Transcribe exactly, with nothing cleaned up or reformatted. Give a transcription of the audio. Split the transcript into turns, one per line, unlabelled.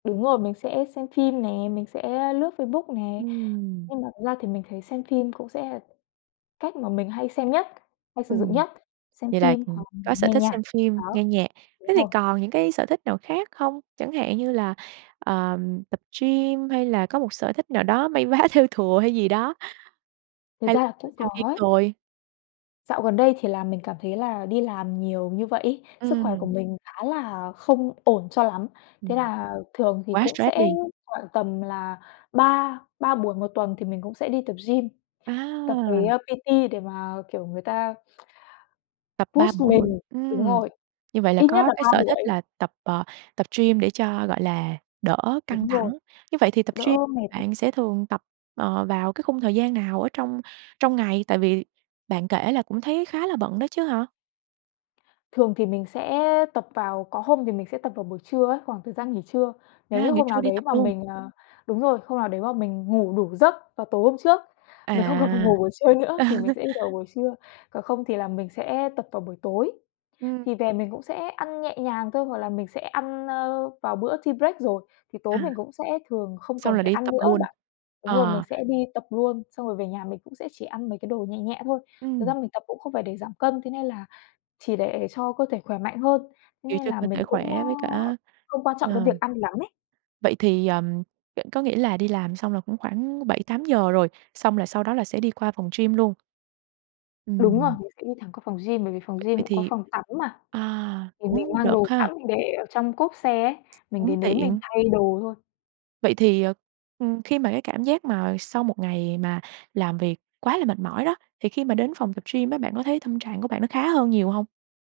Đúng rồi, mình sẽ xem phim nè, mình sẽ lướt Facebook nè.
Ừm.
Nhưng mà thực ra thì mình thấy xem phim cũng sẽ cách mà mình hay xem nhất, hay sử dụng
Ừm.
nhất, xem
Vậy là,
phim hoặc
ừm,
là mình
có sở
nghe
thích
nhạc.
xem
Đó,
phim, nghe nhạc.
đúng
Thế thì
rồi.
còn những cái sở thích nào khác không? Chẳng hạn như là, ờm, tập gym, hay là có một sở thích nào đó may vá, thêu thùa hay gì đó,
Thực
hay l
ra là
thích
cũng có
xem phim
ấy.
thôi?
Dạo gần đây thì là mình cảm thấy là đi làm nhiều như vậy ấy, sức khỏe của
Ừm.
mình khá là không ổn cho lắm. Thế
Ừm.
là thường thì
Quá
cũng
stress
sẽ
đi.
khoảng tầm là ba ba buổi một tuần thì mình cũng sẽ đi tập gym, tập với,
À!
a, P-T để mà, kiểu, người ta
Tập ba
push
buổi mỗi
mình. Đúng
ừm,
rồi.
như vậy là
Ít nhất
có
là
cái
ba
sở thích
buổi.
là tập, ờ, tập gym để cho, gọi là, đỡ căng
Đúng rồi.
thẳng. Như vậy thì tập
Đỡ
gym
mệt ấy.
bạn sẽ thường tập, ờ, vào cái khung thời gian nào ở trong trong ngày? Tại vì bạn kể là cũng thấy khá là bận đó chứ hả?
Thường thì mình sẽ tập vào có hôm thì mình sẽ tập vào buổi trưa ấy, khoảng thời gian nghỉ trưa. Nếu
A,
như
nghỉ
hôm nào
trưa đi
đấy
tập
mà
luôn.
mình, à đúng rồi, hôm nào đấy mà mình ngủ đủ giấc vào tối hôm trước, mình không cần phải
À,
ngủ buổi trưa nữa,
Ờ.
thì mình sẽ đi vào buổi trưa, còn không thì là mình sẽ tập vào buổi tối.
Ừm.
Thì về mình cũng sẽ ăn nhẹ nhàng thôi, hoặc là mình sẽ ăn, ơ, vào bữa tea break rồi, thì tối
À.
mình cũng sẽ thường không
Xong
cần
là
phải
đi
ăn
tập
nữa á
luôn?
bạn. Đúng rồi, mình
Ờ.
sẽ đi tập luôn, xong rồi về nhà mình cũng sẽ chỉ ăn mấy cái đồ nhẹ nhẹ thôi. Thực ra
Ừm.
mình tập cũng không phải để giảm cân, thế nên là chỉ để cho cơ thể khỏe mạnh hơn, thế
Kiểu
nên
cho
là
cơ thể
mình cũng, ơ,
khỏe với cả
không quan trọng cái
ờ.
việc ăn lắm ấy.
Vậy thì, ờm, vẫn có nghĩa là đi làm xong là cũng khoảng bảy tám giờ rồi, xong là sau đó là sẽ đi qua phòng gym luôn?
Đúng rồi,
Ừm.
mình sẽ đi thẳng qua phòng gym, bởi vì phòng gym
Vậy
cũng có
thì
phòng tắm mà.
à,
Thì mình
cũng
mang
được
đồ
ha.
sẵn mình để ở trong cốp xe ấy, mình
Cũng
đến đấy mình
tiện.
thay đồ thôi.
Vậy thì, ờ, ừm, khi mà cái cảm giác mà sau một ngày mà làm việc quá là mệt mỏi đó, thì khi mà đến phòng tập gym á, bạn có thấy tâm trạng của bạn nó khá hơn nhiều hông?